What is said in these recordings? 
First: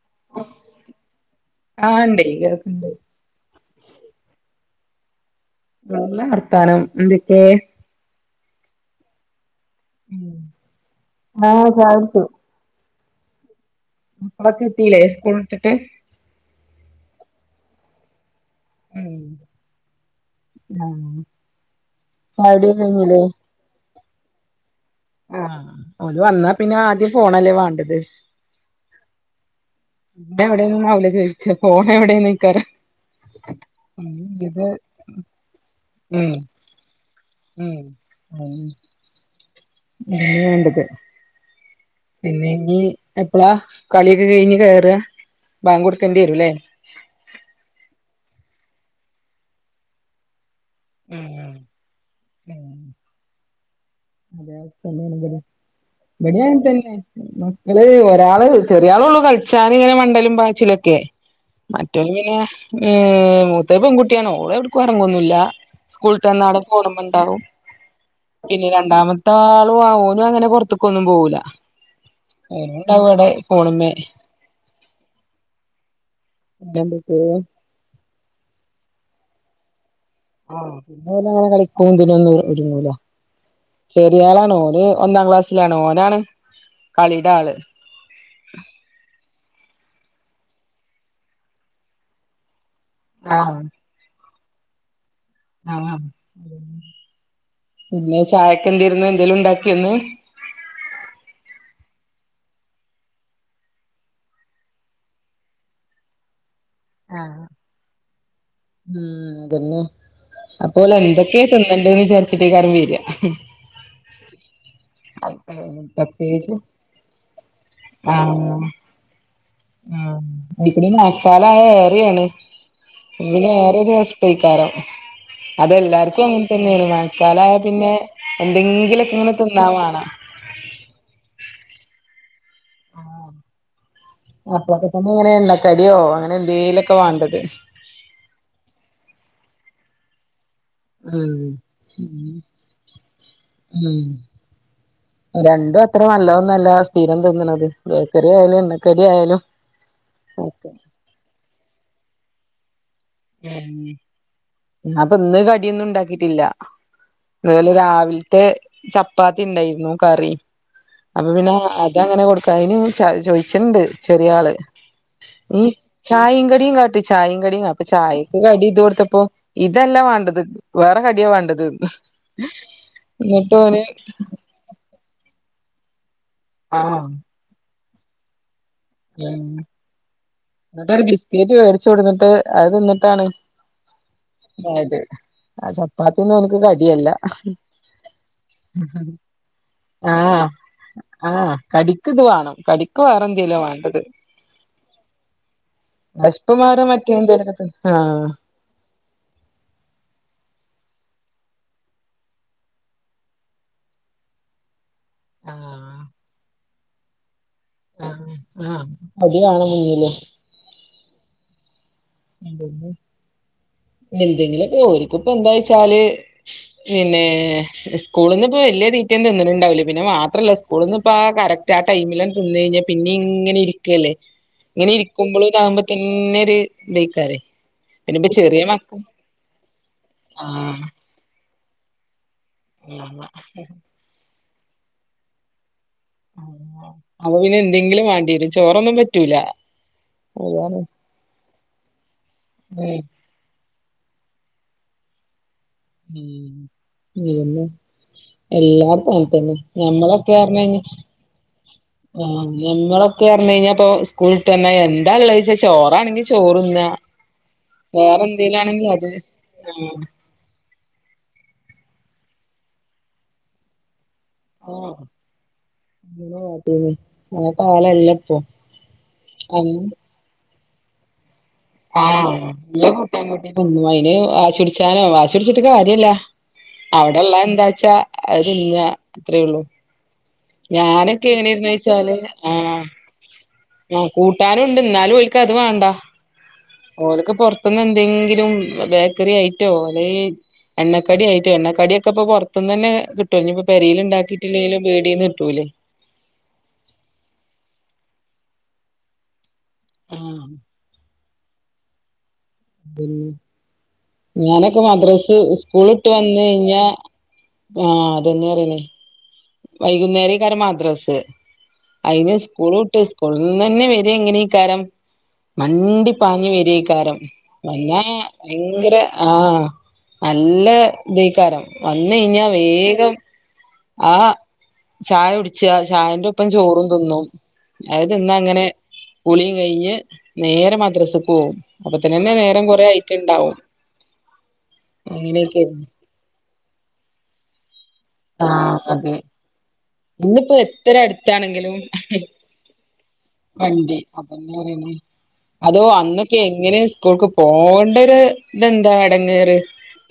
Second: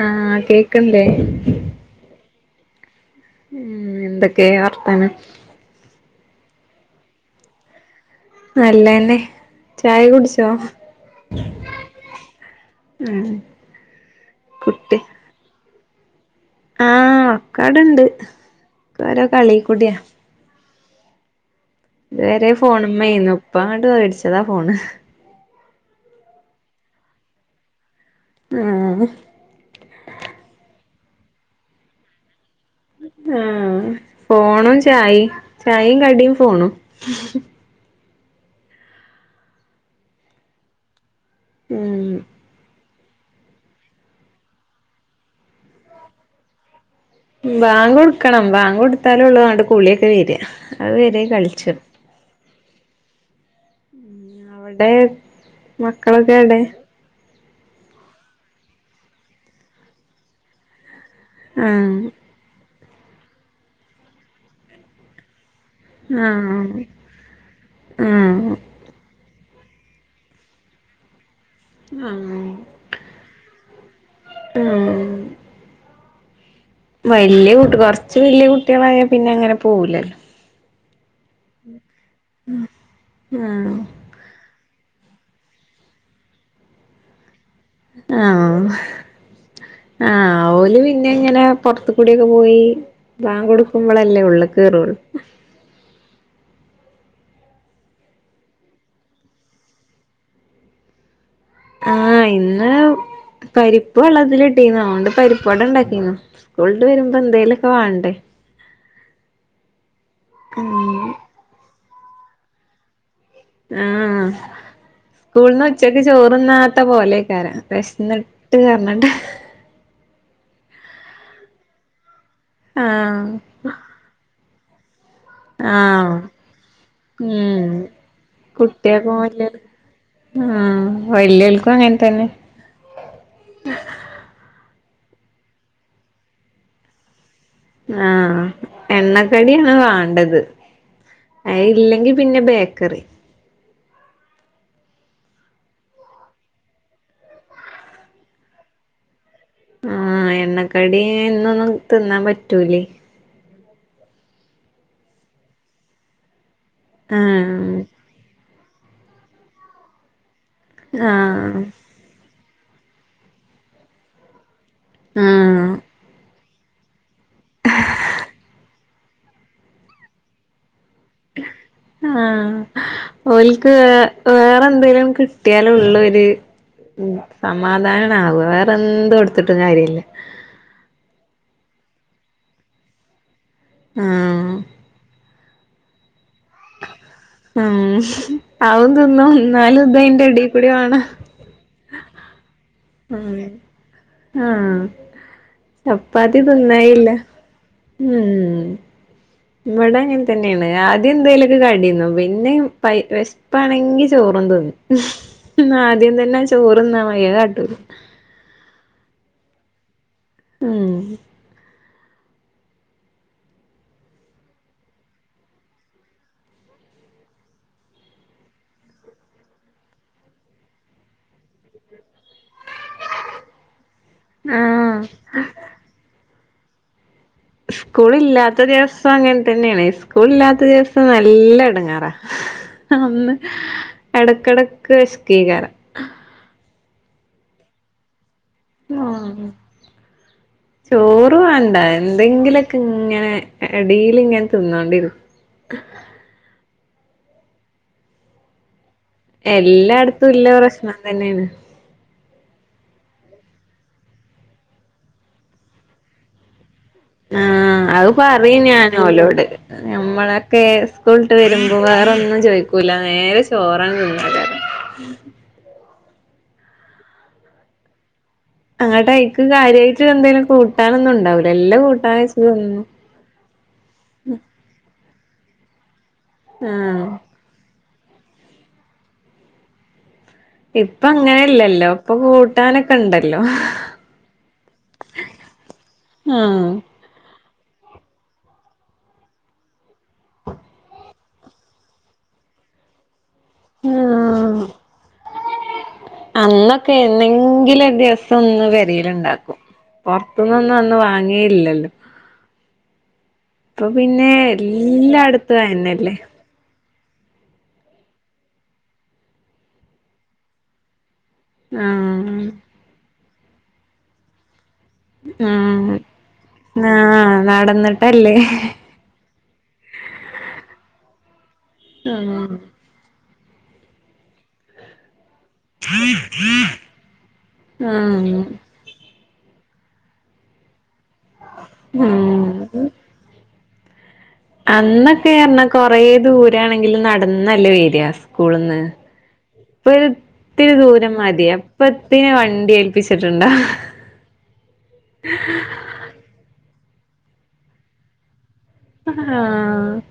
ആഹ് കേക്ക്ൻലേ ആഹ് ഇണ്ടെ കേൾക്ക്ണ്ട്. ഉം എന്തക്കെ വർത്താനം? നല്ല വർത്താനം. എന്തക്കെ നല്ല ന്നെ. ചായ ഉം കുടിച്ചോ? ഉം ആഹ് ചായ കുടിച്ചു ഉം മക്കളൊക്കെ കുട്ടി എത്തീല്ലേ സ്കൂൾ വിട്ടിട്ട്? ആഹ് ഒക്കാടണ്ട് ഓരോ കളി കൂടിയാ. ആഹ് ഇത് വരെ ഫോണമ്മേയ്ന്നു ഇപ്പ അങ്ങട് വേടിച്ചതാ ഫോണ്. ആഹ് ഓല് വന്നാ പിന്നെ ആദ്യം ഫോണല്ലേ വാണ്ടത്. ആഹ് ഫുഡെ എവിടെന്നൊന്നും ആവൂല ചോയ്ച്ച ഫോണ് എവിടെന്നേക്കാരം ആഹ് ഉം ഇത് ഫോണും ചായിം ചായിം ഉം കടിം ഫോണും ഉം അം അതാണ് വേണ്ടത്. ഉം പിന്നെ ഇനി എപ്പളാ കളിയൊക്കെ കഴിഞ്ഞ് കയറാ? ബാങ്ക് കൊടുക്കേണ്ട്യേരുംല്ലേ. വാങ്ക് കൊടുക്കണം വാങ്ക് കൊടുത്താലൊള്ളു ആണ്ട് കുളിയൊക്കെ വരാ അത് വരേം ഉം കളിച്ചും ഉം [unintelligible] അവടെ മക്കളൊക്കെ ഇവടിം അങ്ങൻ എവടെ തന്നെ മക്കള് ഒരാള് ചെറിയ ആള് ഉള്ളു കളിച്ചാന് ഇങ്ങനെ മണ്ടലും പാച്ചിലൊക്കെ. ആഹ് മറ്റോല് പിന്നെ മ്മ് മൂത്തത് പെൺകുട്ടിയാണ് ഓള് എവട്ക്കും എറങ്ങൊന്നും ഇല്ല. സ്കൂള് വിട്ടന്നാ അവ്ടെ ആഹ് ഫോണ് മ്മ ഉണ്ടാവും പിന്നീ ആഹ് രണ്ടാമത്താളും ആഹ് ഓനും അങ്ങനെ പൊർത്ത്ക്ക് ഒന്നും പോവൂല്ല. അയ്നു ഉണ്ടാവും അവ്ടെ ഫോണുമേ. ആഹ് പിന്നെന്തൊക്കെ വല്യ കുട്ടി കൊറച്ച് വല്യ കുട്ടികളായ പിന്നെ അങ്ങനെ പോവൂല്ലല്ലോ ആഹ് പിന്ന [unintelligible] കളിക്കും ഇതിനൊന്നും ഒരുങ്ങൂല ആഹ് ചെറിയ ആളാണ് ഓന് ഒന്നാം ക്ലാസ്സിലാണ് ഓനാണ് കളീടാള് ആഹ് ആഹ് ഓല് പിന്നെ ഇങ്ങനെ പൊറത്ത്ക്കൂടി ഒക്കെ പോയി ബാങ്ക് ആഹ് കൊടുക്കുമ്പളല്ലേ ഉള്ളി കേറൂള്ള് ആഹ് പിന്നെ ചായക്ക് എന്തേരുന്നു എന്തേലും ഉണ്ടാക്കിയ ഇന്ന്? ആഹ് ഇന്ന് പരിപ്പ് വെള്ളത്തിലിട്ടീന്നു അതോണ്ട് പരിപ്പ്‌ വട ഇണ്ടാക്കിന്നു സ്കൂൾവിട്ട് വരുമ്പോ ആഹ് എന്തേലൊക്കെ വാണ്ടേ ഉം അതന്നെ ഉം അപ്പോലെന്തക്കെ തിന്നണ്ട്യേന്ന് വിചാരിച്ചിട്ടേകാരം വരാ. ആഹ് സ്കൂള്ന്ന് ഉച്ചക്ക് പ്രത്യേകിച്ച് ചോറിന്നാത്ത പോലെക്കാരം ആഹ് വിശന്നിട്ട് പറഞ്ഞെട്ട് ആഹ് [unintelligible] മഴക്കാലായ ഏറയാണ് ആഹ് പിന്നെ വേറൊരു പോയ്ക്കാരം ആഹ് അതെല്ലാർക്കും അങ്ങനെ തന്നെയാണ് മഴക്കാലയാ ഉം പിന്നെ എന്തെങ്കിലു ഒക്കെ ഇങ്ങനെ തിന്നാൻ വേണം ഉം വല്യൽക്കും അങ്ങനെ തന്നെ [unintelligible] അപ്പളൊക്കെ തന്നെ ഇങ്ങനെ എണ്ണ കടിയോ അങ്ങനെ എന്തേലൊക്കെ വേണ്ടത് ആഹ് എണ്ണക്കടിയാണ് വാണ്ടത് ഉം അയ് ഇല്ലെങ്കി ഉം പിന്നെ ബേക്കറി ഉം രണ്ടും അത്ര നല്ലത് ഒന്നല്ല സ്ഥിരം തിന്നണത് ബേക്കറി ആയാലും എണ്ണക്കടി ആയാലും ആഹ് ഒക്കെ എണ്ണക്കടി എന്നും ഒന്നും തിന്നാൻ പറ്റൂലേ ഉം ഇന്നാപ്പ ഇന്ന് കടിയൊന്നും ഉണ്ടാക്കിട്ടില്ല അത്പോലെ ആഹ് രാവിൽത്തെ ചപ്പാത്തി ഇണ്ടായിരുന്നു കറീം അപ്പൊ പിന്നെ ആഹ് അതങ്ങനെ കൊടുക്ക അയിന് മുൻ ചൊ ചോയിച്ചിണ്ട് ചെറിയാള് എഹ് ആഹ് ചായേം കടീം കാട്ട് ചായേം കടീം അപ്പൊ ചായക്ക് കടി ഇത് കൊടുത്തപ്പോ ഇതല്ല വാണ്ടത് വേറെ ക ആഹ് എന്നിട്ട് ഓൽക്ക് ഓന് വേറെ എന്തേലും‌ കി ട്ടിയാലേ ഉള്ളൊരു ആഹ് സമാധാനം ആവാ വേറെന്ത് ഉം കൊടുത്തിട്ടും കാര്യില്ല. എന്നിട്ടൊരു ബിസ്ക്കറ്റ് മേടിച്ചു കൊടുത്തിട്ട് അത് തിന്നിട്ടാണ് ആഹ് പോയത് ആഹ് ചപ്പാത്തി ഒന്നും ഓലിക്ക് കടിയല്ല ഉം അതും തിന്നും എന്നാലും ഇത് അയിന്റെ എടേ ആഹ് കൂടി വേണം ആഹ് കടിക്ക് ഇത് വേണം കടിക്ക് വേറെന്തേലുവേ ആഹ് ചപ്പാത്തി വെശ്പ്പ് മാറാൻ തിന്നേയില്ല മറ്റേ എന്തേലൊക്കെ തിന്ന് ഉം ആഹ് ഇവിടെ അങ്ങനെ തന്നേണ് ആദ്യം എന്തേലൊക്കെ കടിന്നും പിന്നേം പൈ വെശ് പ്പാണെങ്കി ചോറും തിന്നും അന്നാ ആഹ് ആദ്യം തന്നെ ആ ചോറിന്നാ മതി അത് കാട്ടൂല. ആഹ് ആഹ് അതി കാണാ മുന്നില് ഉം [inaudible] എന്തെങ്കിലൊക്കെ ഓരു‌ക്കിപ്പോ എന്തായ് വച്ചാല് പിന്നേ സ്കൂളീന്നിപ്പ വല്യ തീറ്റയൊന്നും തിന്നലെണ്ടാവില്ല പിന്നെ മാത്രല്ല സ്കൂളീന്നിപ്പ ആ കറക്റ്റ് ആ ടൈമിലട് തിന്ന് കഴിഞ്ഞാ പിന്നെ ഇങ്ങനെ ഇരിക്കല്ലേ ഇങ്ങനെ ആഹ് ഇരിക്കുമ്പള് ഇതാകുമ്പോ തന്നെര് ഇതേക്കാര് സ്കൂൾ ഇല്ലാത്ത ദിവസം അങ്ങനെ തന്നേണ് സ്കൂൾ ഇല്ലാത്ത ആഹ് ദിവസം നല്ല എടങ്ങേറാ ഒന്ന് എടക്ക് എടക്ക് വെശക്കീകാരം അഹ് അപ്പപിന്നെ എന്തെങ്കിലും വേണ്ടിവരും ആഹ് അതാണ് ചോറ് വേണ്ട ഉം എന്തെങ്കിലൊ‌ക്കിങ്ങനെ എടീലിങ്ങനെ തിന്നോണ്ടിരുന്ന് ഉം അതന്നെ എല്ലാർക്കും [unintelligible] തന്നെ എല്ലായിടത്തും ഞമ്മളൊക്കെ ഇല്ല അറിഞ്ഞായിനി പ്രശ്നം തന്നെയാണ് ആഹ് ഞമ്മളൊക്കെ അറിഞ്ഞ്ഴിഞ്ഞാ ഇപ്പ സ്കൂളീ തന്നെ എന്താ എള്ളേച്ച ചോറാണെങ്കി ചോറിന്നാ ആഹ് അത് പറയും ഞാനോലോട് ആഹ് ഞമ്മളെ പ്പേ സ്കൂള് വിട്ട് വരുമ്പോ വേറൊന്നും ചോദിക്കൂല്ല നേരെ ചോറാ തിന്നാക്കേരം ഉം അങ്ങനകാട്ടിനി ആ കലല്ലപ്പം. അങ്ങട്ട് ഐക്ക് കാര്യയിട്ട് എന്തേങ്കിലും കൂട്ടാനൊന്നും ഉണ്ടാവൂല്ല എല്ല കൂട്ടാനുവെച്ച്തിന്നും. ആഹ്കൂട്ടി ത്തിന്ന അയിന് വാശിടിച്ചാലോ വാശിടിച്ചിട്ട് കാര്യല്ല. ആഹ് അവിടെള്ള എന്താച്ചാ അഹ്ത്തിന്ന അത്രേ ഉള്ളു. ഇപ്പ അങ്ങനെല്ലല്ലോ ഇപ്പൊ ആഹ് കൂട്ടാനൊക്കെ ണ്ടല്ലോ. ആഹ് കൂട്ടാനും ഉണ്ട് എന്നാലും ഒൽക് അത് വേണ്ട ആഹ് ഓല്ക്ക് പൊറത്ത്ന്ന് എന്തെങ്കിലും ബേക്കറി ഐറ്റോ അല്ലെ? എണ്ണക്കാടി ആയിട്ടോ എണ്ണക്കടി ഒക്കെ ഇപ്പൊ പുറത്തൂന്ന് തന്നെകിട്ടൂ പിന്നപ്പോ പെരയിലി ആഹ് ണ്ടാക്കിട്ടില്ലെലും പീടെന്ന് കിട്ടൂലേ, അന്നൊക്കെ എന്നെങ്കിലും ഒരു ദിവസംഒന്ന് പെരെൽണ്ടാക്കും ആഹ് പൊർത്ത്ന്ന് ഒന്നൊന്നുവാങ്ങാ ങ്ങേ ഇല്ലല്ലോ ഉം പിന്നെ ഞാനൊക്കെ മദ്രാസ് എല്ലായിടത്തും സ്കൂൾട്ട് അയന്നെല്ലേ വന്ന് കഴിഞ്ഞ. ആഹ് അതെന്നെ അറിനെ. വൈകുന്നേരെക്കാര മദ്രസ്- ആഹ് അയിന് സ്കൂൾ വിട്ട് സ്കൂൾന്ന് എനെ വരെങ്ങനെക്കാരം ആഹ് മണ്ടി പാഞ്ഞ് വരെകാരം ആഹ് വന്ന നടന്നിട്ടല്ലേ ഭയങ്കര ആഹ് നല്ലഇതെക്കാരം വന്ന് കഴിഞ്ഞാ ആഹ് വേഗം ആ ചായ കുടിച്ച ചായന്റെ ഒപ്പം ചോറും തിന്നും അതിന്ന ആഹ് അങ്ങനെ കുളീ കഴിഞ്ഞ് നേരെ മദ്രസക് പോവും അപ്പൊതിന്നെ ഉം നേരം കൊറെആയിട്ടുണ്ടാവും. അന്നൊക്കെറഞ്ഞ കൊറെ ദൂര ആണെങ്കിൽ നടന്നല്ലേ വേര് യ ആഹ് അതെ. ഇന്നിപ്പോ ഇത്തിരി ഇത്രേ ദൂരം മതി അടുത്താണെങ്കിലും അപ്പത്തിന് വണ്ടി ഏൽപ്പിച്ചിട്ടുണ്ടാവും വണ്ടി [unintelligible] [unintelligible] അതോ അന്നൊക്കെ എങ്ങനെ സ്കൂൾക്ക് പോകേണ്ടത് ഇതെന്താ അടങ്ങേറ്. ആഹ്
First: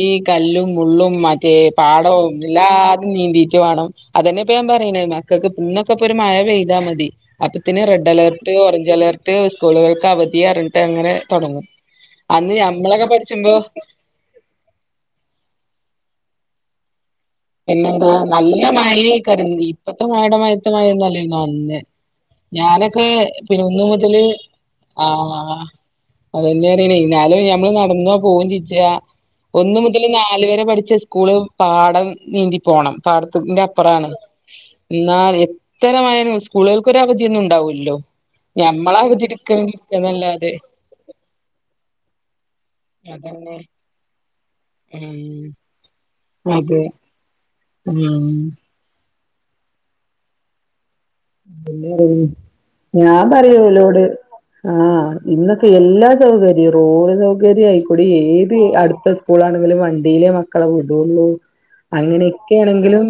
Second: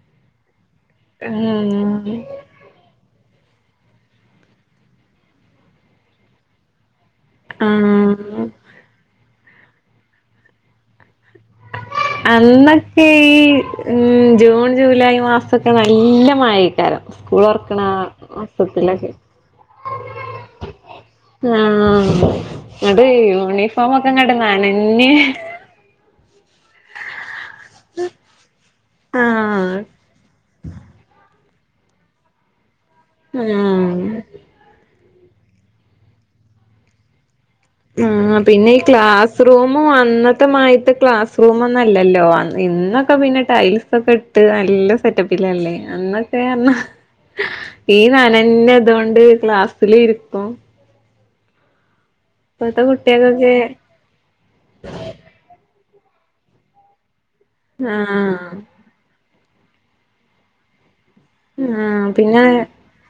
ഈ കല്ലും മുള്ളും മറ്റേ ഉം പാടവും എല്ലാതും നീന്തിട്ടു വേണം അതന്നെ ഇപ്പൊ ഞാൻ പറയുണ് മക്കൾക്ക് പിന്നൊക്കെപ്പൊ ഒരു മഴ പെയ്താൽ മതി അപ്പൊതിന് റെഡ് അലർട്ട് ആഹ് ർട്ട്ഓറഞ്ച് അലർട്ട് സ്കൂളുകൾക്ക് അവധിറിഞ്ഞിട്ട് അങ്ങനെ തൊടങ്ങും. അന്നൊക്കെ ഈ ജൂൺ ജൂലൈ മാസൊക്കെ നല്ല മഴയെക്കാരം. പിന്നെന്താ നല്ല മഴയെക്കാരം ഇപ്പത്തെ മഴയുടെ മഴത്തെ മഴൊന്നല്ല അന്ന്. ആഹ് ഇങ്ങട്ട് ഞാനൊക്കെ പിന്നെ ഒന്ന് യൂണിഫോമൊക്കെ മുതല് ഇങ്ങട്ട് ആ.. നനഞ്ഞ് അതന്നെറിയണേ എന്നാലും ഞമ്മള് നടന്ന പോകും ചെയ്ജ ഒന്ന് ആഹ് മുതൽ നാല് വരെ പഠിച്ച സ്കൂള് പാടം നീന്തി പോണം പാടത്തിന്റെ ആഹ് അപ്പുറാണ്. എന്നാൽ എത്രമായയാലും സ്കൂളുകളിൽ അവധിയൊന്നും ഉണ്ടാവൂല്ല. ആഹ് പിന്നെ ഈ ക്ലാസ് റൂം എടുക്കാന്നല്ലാതെ അന്നത്തെമായിട്ട് ക്ലാസ് റൂമൊന്നുല്ലല്ലോ ഇന്ന ന്നക്കെ പിന്നെ അതന്നെ ടൈൽസ് ഒക്കെ ഇട്ട് നല്ല ഉം സെറ്റപ്പിലല്ലേ അന്നാ അതെ യെന്ന്ഈ ഉം നനഞ്ഞതോണ്ട് ക്ലാസ്സില് ഇരിക്കും. പി ഇപ്പത്തെ ഞാൻ കുട്ടികൾക്കൊക്കെ പറയോലോട് ആഹ ഇന്നൊക്കെ എല്ലാ സൗകര്യവും റോഡ് സൗകര്യ ആയിക്കൂടി ഏത് ആഹ് അടുത്ത- സ്കൂളാണെക്കിലും വണ്ടിലെ മക്കളെ വിടുള്ളൂ. ആഹ് പിന്നെ അങ്ങനെയൊക്കെയ ആണെങ്കിലും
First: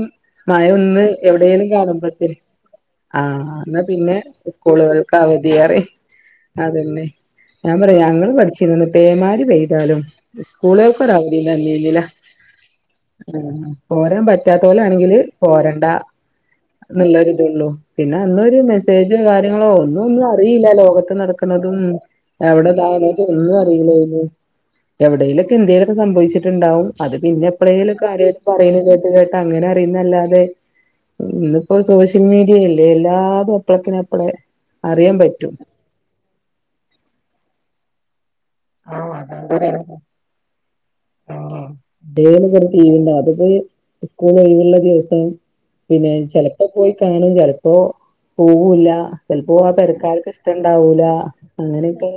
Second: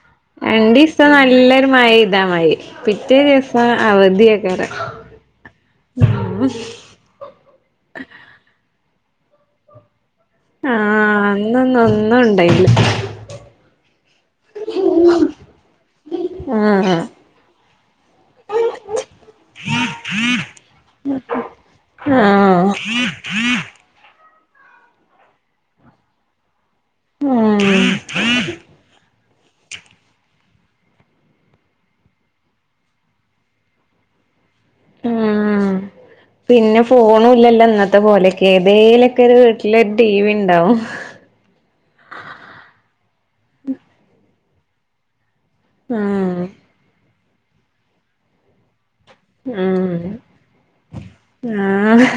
മഴ ഒന്ന് എവിടെേങ്ലും കാണുപ്പോതിന്. പീ [unintelligible] ആഹ് എന്നാ പിന്നെ സ്കൂളുകൾക്ക് അവധിയായീ അതന്നെ ഞാൻ പറയാ ഞങ്ങള് പഠിച്ചിന്ന് പേമാരി പെയ്താലും. ആഹ് സ്കൂളൾക്കൊരു അന്നൊന്നും അവധിതന്നിനില്ല ഒന്നും ഉണ്ടായില്ല പോരാൻ പറ്റാതോലണെങ്കില് പോരണ്ട ആഹ് എന്നുള്ളരിതേള്ളു. പിന്നെ അന്നെരു മെസ്സേജോ കാര്യങ്ങളോ ഒന്നും ഒന്നും അറിയില്ല ലോകത്ത് നടക്ക്ണതും ആഹ് അവിടെതാ ഒന്നും അറിയില്ലേനു എവിടേലൊക്കെ എന്തിലോക്കെ സംഭവിച്ചിട്ടുണ്ടാവും അത് പിന്നെ ഉം എപ്പേള്ളെലോക്കെ അറിം പറിണത് കേട്ട് കേട്ട് അങ്ങനെ അറിംന്നല്ലാതെ ഇന്ന്പ്പോ സോഷ്യൽ മീഡിയെലെ ഏഹ് എല്ലാതും അപ്പത്തിന് അപ്പളെ അറിയാൻ പറ്റും ഉം പിന്നെ ഫോണും ഇല്ലല്ലോ ഇന്നത്തെ പോലെ ആഹ് ഏതെലൊക്കെ ഒരു വീട്ടില് അതെന്തോരാണ് ഒരു ടിവി ഇണ്ടാവും ആഹ് ടെലും ഒര് ടിവി ഇണ്ടാവും അതിപ്പോ സ്കൂൾ ഒഴിവ്ള്ള ദിവസം പിന്നെ ആഹ് ചെലപ്പോ പോയി കാണും ചിലപ്പോ പോവൂല്ല ചിലപ്പോ ആ ഉം പെരക്കാർക്ക് ട്ട് ഇണ്ടാവൂല ആഹ് അങ്ങനെക്കെ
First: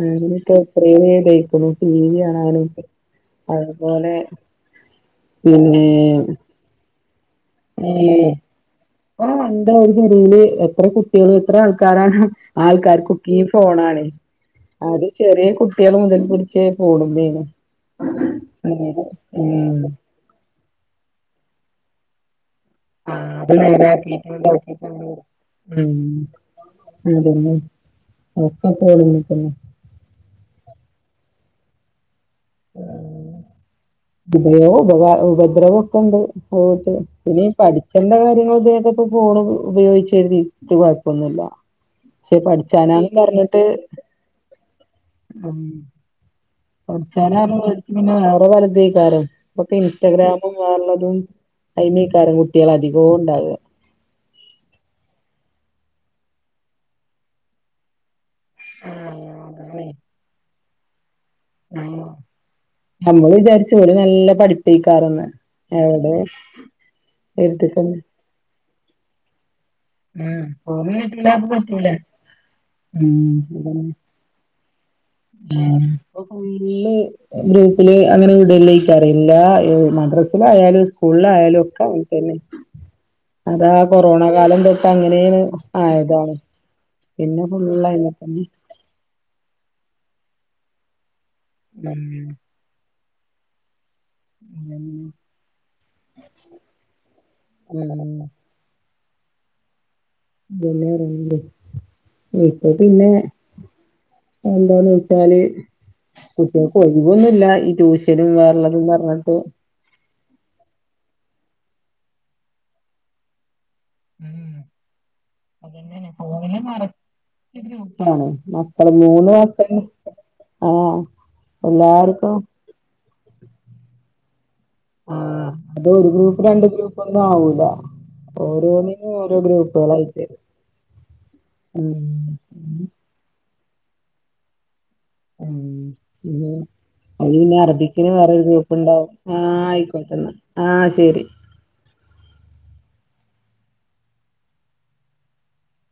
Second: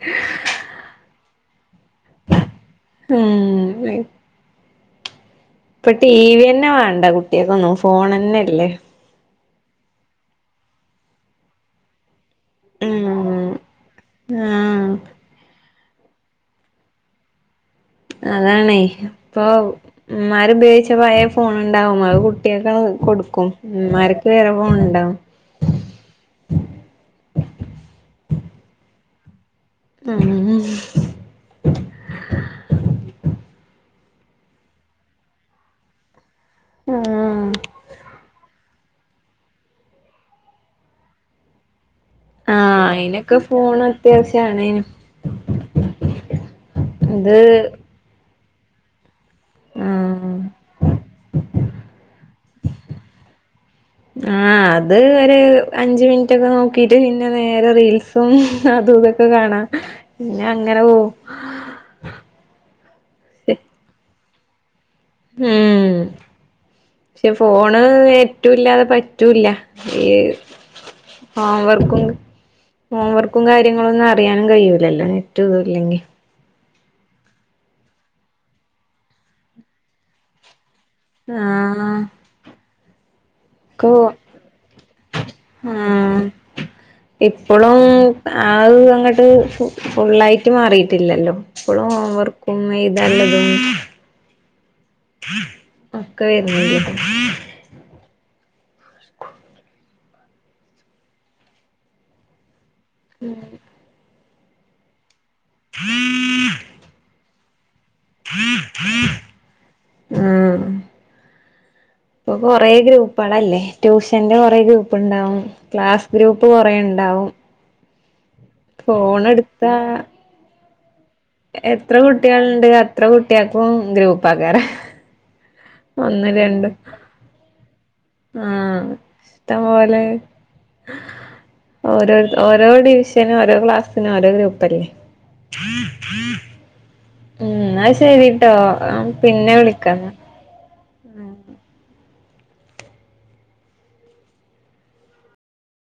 ഉം [unintelligible] ടി വി കാണാനും ഉം അതുപോലെ പിന്നെ ഇപ്പ ടിവിന്നെ വേണ്ട കുട്ടിക്കൊന്നും ഫോണെന്നെല്ലേ ആഹ് എന്താ ഒരു പെരേല് എത്ര കുട്ടികള് ളാണ് ആൾക്കാരാണ് ഉം ആൾക്കാർ‌ക്കോ‌ക്കിനും ഫോണാണെ ആഹ് അത് ചെറിയ കു ട്ടികൾ മുതൽ പിടിച്ചേ ഫോൺമേണ് അതാണേ ഇപ്പൊ ഇമ്മാരുപയോഗിച്ച പയേ ഫോണ് ണ്ടാവും അത് ട്ട്യാക്കണ്ട് ആഹ് കൊടുക്കും അത് ഇമ്മാര്ക്ക് നേരാക്കിയിട്ടുണ്ട് വേറേ ഫോണ് ആക്കിയിട്ടുണ്ട് ഇണ്ടാവും ഉം അതന്നെ ഓക്കേ ഫോൺമേതന്നെ [unintelligible] ഉം ഉപയോഗും ഉപ ഉപദ്രവും ഒക്കെ ഇണ്ട് ഓക്കെ പിന്നെ ഉം ഈ പഠി ക്കണ്ടെ കാര്യങ്ങൾ ഇത് ഇപ്പ ഫോണ് ഉപയോഗിച്ച് എഴുതിട്ട് കുഴപ്പൊന്നുല്ല്യ പക്ഷെ ആഹ് പഠിച്ചാനാന്ന് അയിനൊക്കെ പർഞ്ഞിട്ട് ഫോൺ അത്യാവശ്യാണേനും ഉം ഇത് പഠ്ച്ചാനാന്ന് പർഞ് വെടിച്ച് പിന്നെ വേറേ പലതും എക്കാരം ഇപ്പൊക്കെ ആഹ് ഇൻസ്റ്റാഗ്രാമും വേറേള്ളതും അയ്‌നേക്കാരം കുട്ട്യേള് അധികൂണ്ടാവ ആഹ് അതൊരു അഞ്ച് മിൻറ്റൊക്കെ നോക്കീട്ട് പിന്നെ നേരെ റീൽസും അതും ഇതൊക്കെ ആഹ് കാണാ അതാണേ പിന്നെ അങ്ങനെ പോവും ആഹ് ഞമ്മള് വിചാരിച്ചും ഓല് നല്ല പഠി പ്പേക്കാരന്ന് ഉം എവടേ പക്ഷെ ഫോണ് നെറ്റുല്ലാതെ പറ്റൂല്ല ഈ ഉം ഫോണ് കിട്ടൂല അപ്പൊ പറ്റൂല ഹോംവർക്കും ഹോംവർക്കും ഉം അതന്നെ കാര്യങ്ങളൊന്നും അറിയാനും കഴിയൂല്ലല്ലോ നെ [unintelligible] [unintelligible] ഗ്രൂപ്പില് അങ്ങനെ വിടല്ലേക്കാരം ഇല്ലാ ഈ മദ്രസില് ആയാലും സ് സ്കൂള് ആയാലും ഒക്കെ ആഹ് അങ്ങൻതന്നെ അതാ കോ കൊറോണ കാലം തൊട്ട് അങ്ങനേണ് ആഹ് ആയതാണ് പിന്നെ ഇപ്പളും ഫുള്ള് അയ്മെ തന്നെ ആഹ് അങ്ങ ട്ട് ഫുള്ളായിട്ട് മാറിട്ടില്ലല്ലോ ഇപ്പളും ഹോംവർക്കും എഴുതാള്ളതും ഉം ഒക്കെ [unintelligible] [unintelligible] അതന്നേ പറിണത് ഇപ്പൊ പിന്നെ എന്താന്നോ ച്ചാല് കുട്ട്യേൾക്ക് ഒയ് വൊന്നുല്ല ഈ ട്യൂഷനും വേറള്ളതും പർഞ്ഞിട്ട് ആഹ് ഇപ്പൊ കൊറേ ഗ്രൂപ്പളല്ലേ ട്യൂഷന്റെ ഉം കൊറേ ഗ്രൂപ്പ്ണ്ടാവും ക്ലാസ് ഗ്രൂപ്പ് കൊറേണ്ടാവും ക്കെ ഗ്രൂപ്പാണ് മക്കള് മൂന്ന് എടുത്താ വയസ്സിനും ആഹ് എത്ര എല്ലാർക്കും കുട്ട്യേള്ണ്ട് അത്ര കുട്ട്യേക്കും ഗ്രൂപ്പാക്കാരം ആഹ് അത് ഒരു ഒന്നും ഗ്രൂപ്പും രണ്ട് രണ്ടും ഗ്രൂപ്പൊന്നും ആവൂല ആഹ് ഓരോന്നിനും ഓരോ ടംപോലെ ഗ്രൂപ്പുകളായിട്ട് ഉം ഓരോര് ഓ ഓരോ ഡിവിഷനും ഓരോ ക്ലാസ്സിനും ഓരോ ഗ്രൂപ്പല്ലേ? ഉം തേ അത് പിന്നെ ഉം എന്നാ അറബിക്കിന് വേറൊരു ശരിട്ടോ ഗ്രൂപ്പ്ണ്ടാവും ആ പിന്നെ വിളിക്കാന്നാ ആയിക്കോട്ടെന്ന ആഹ് ശെരി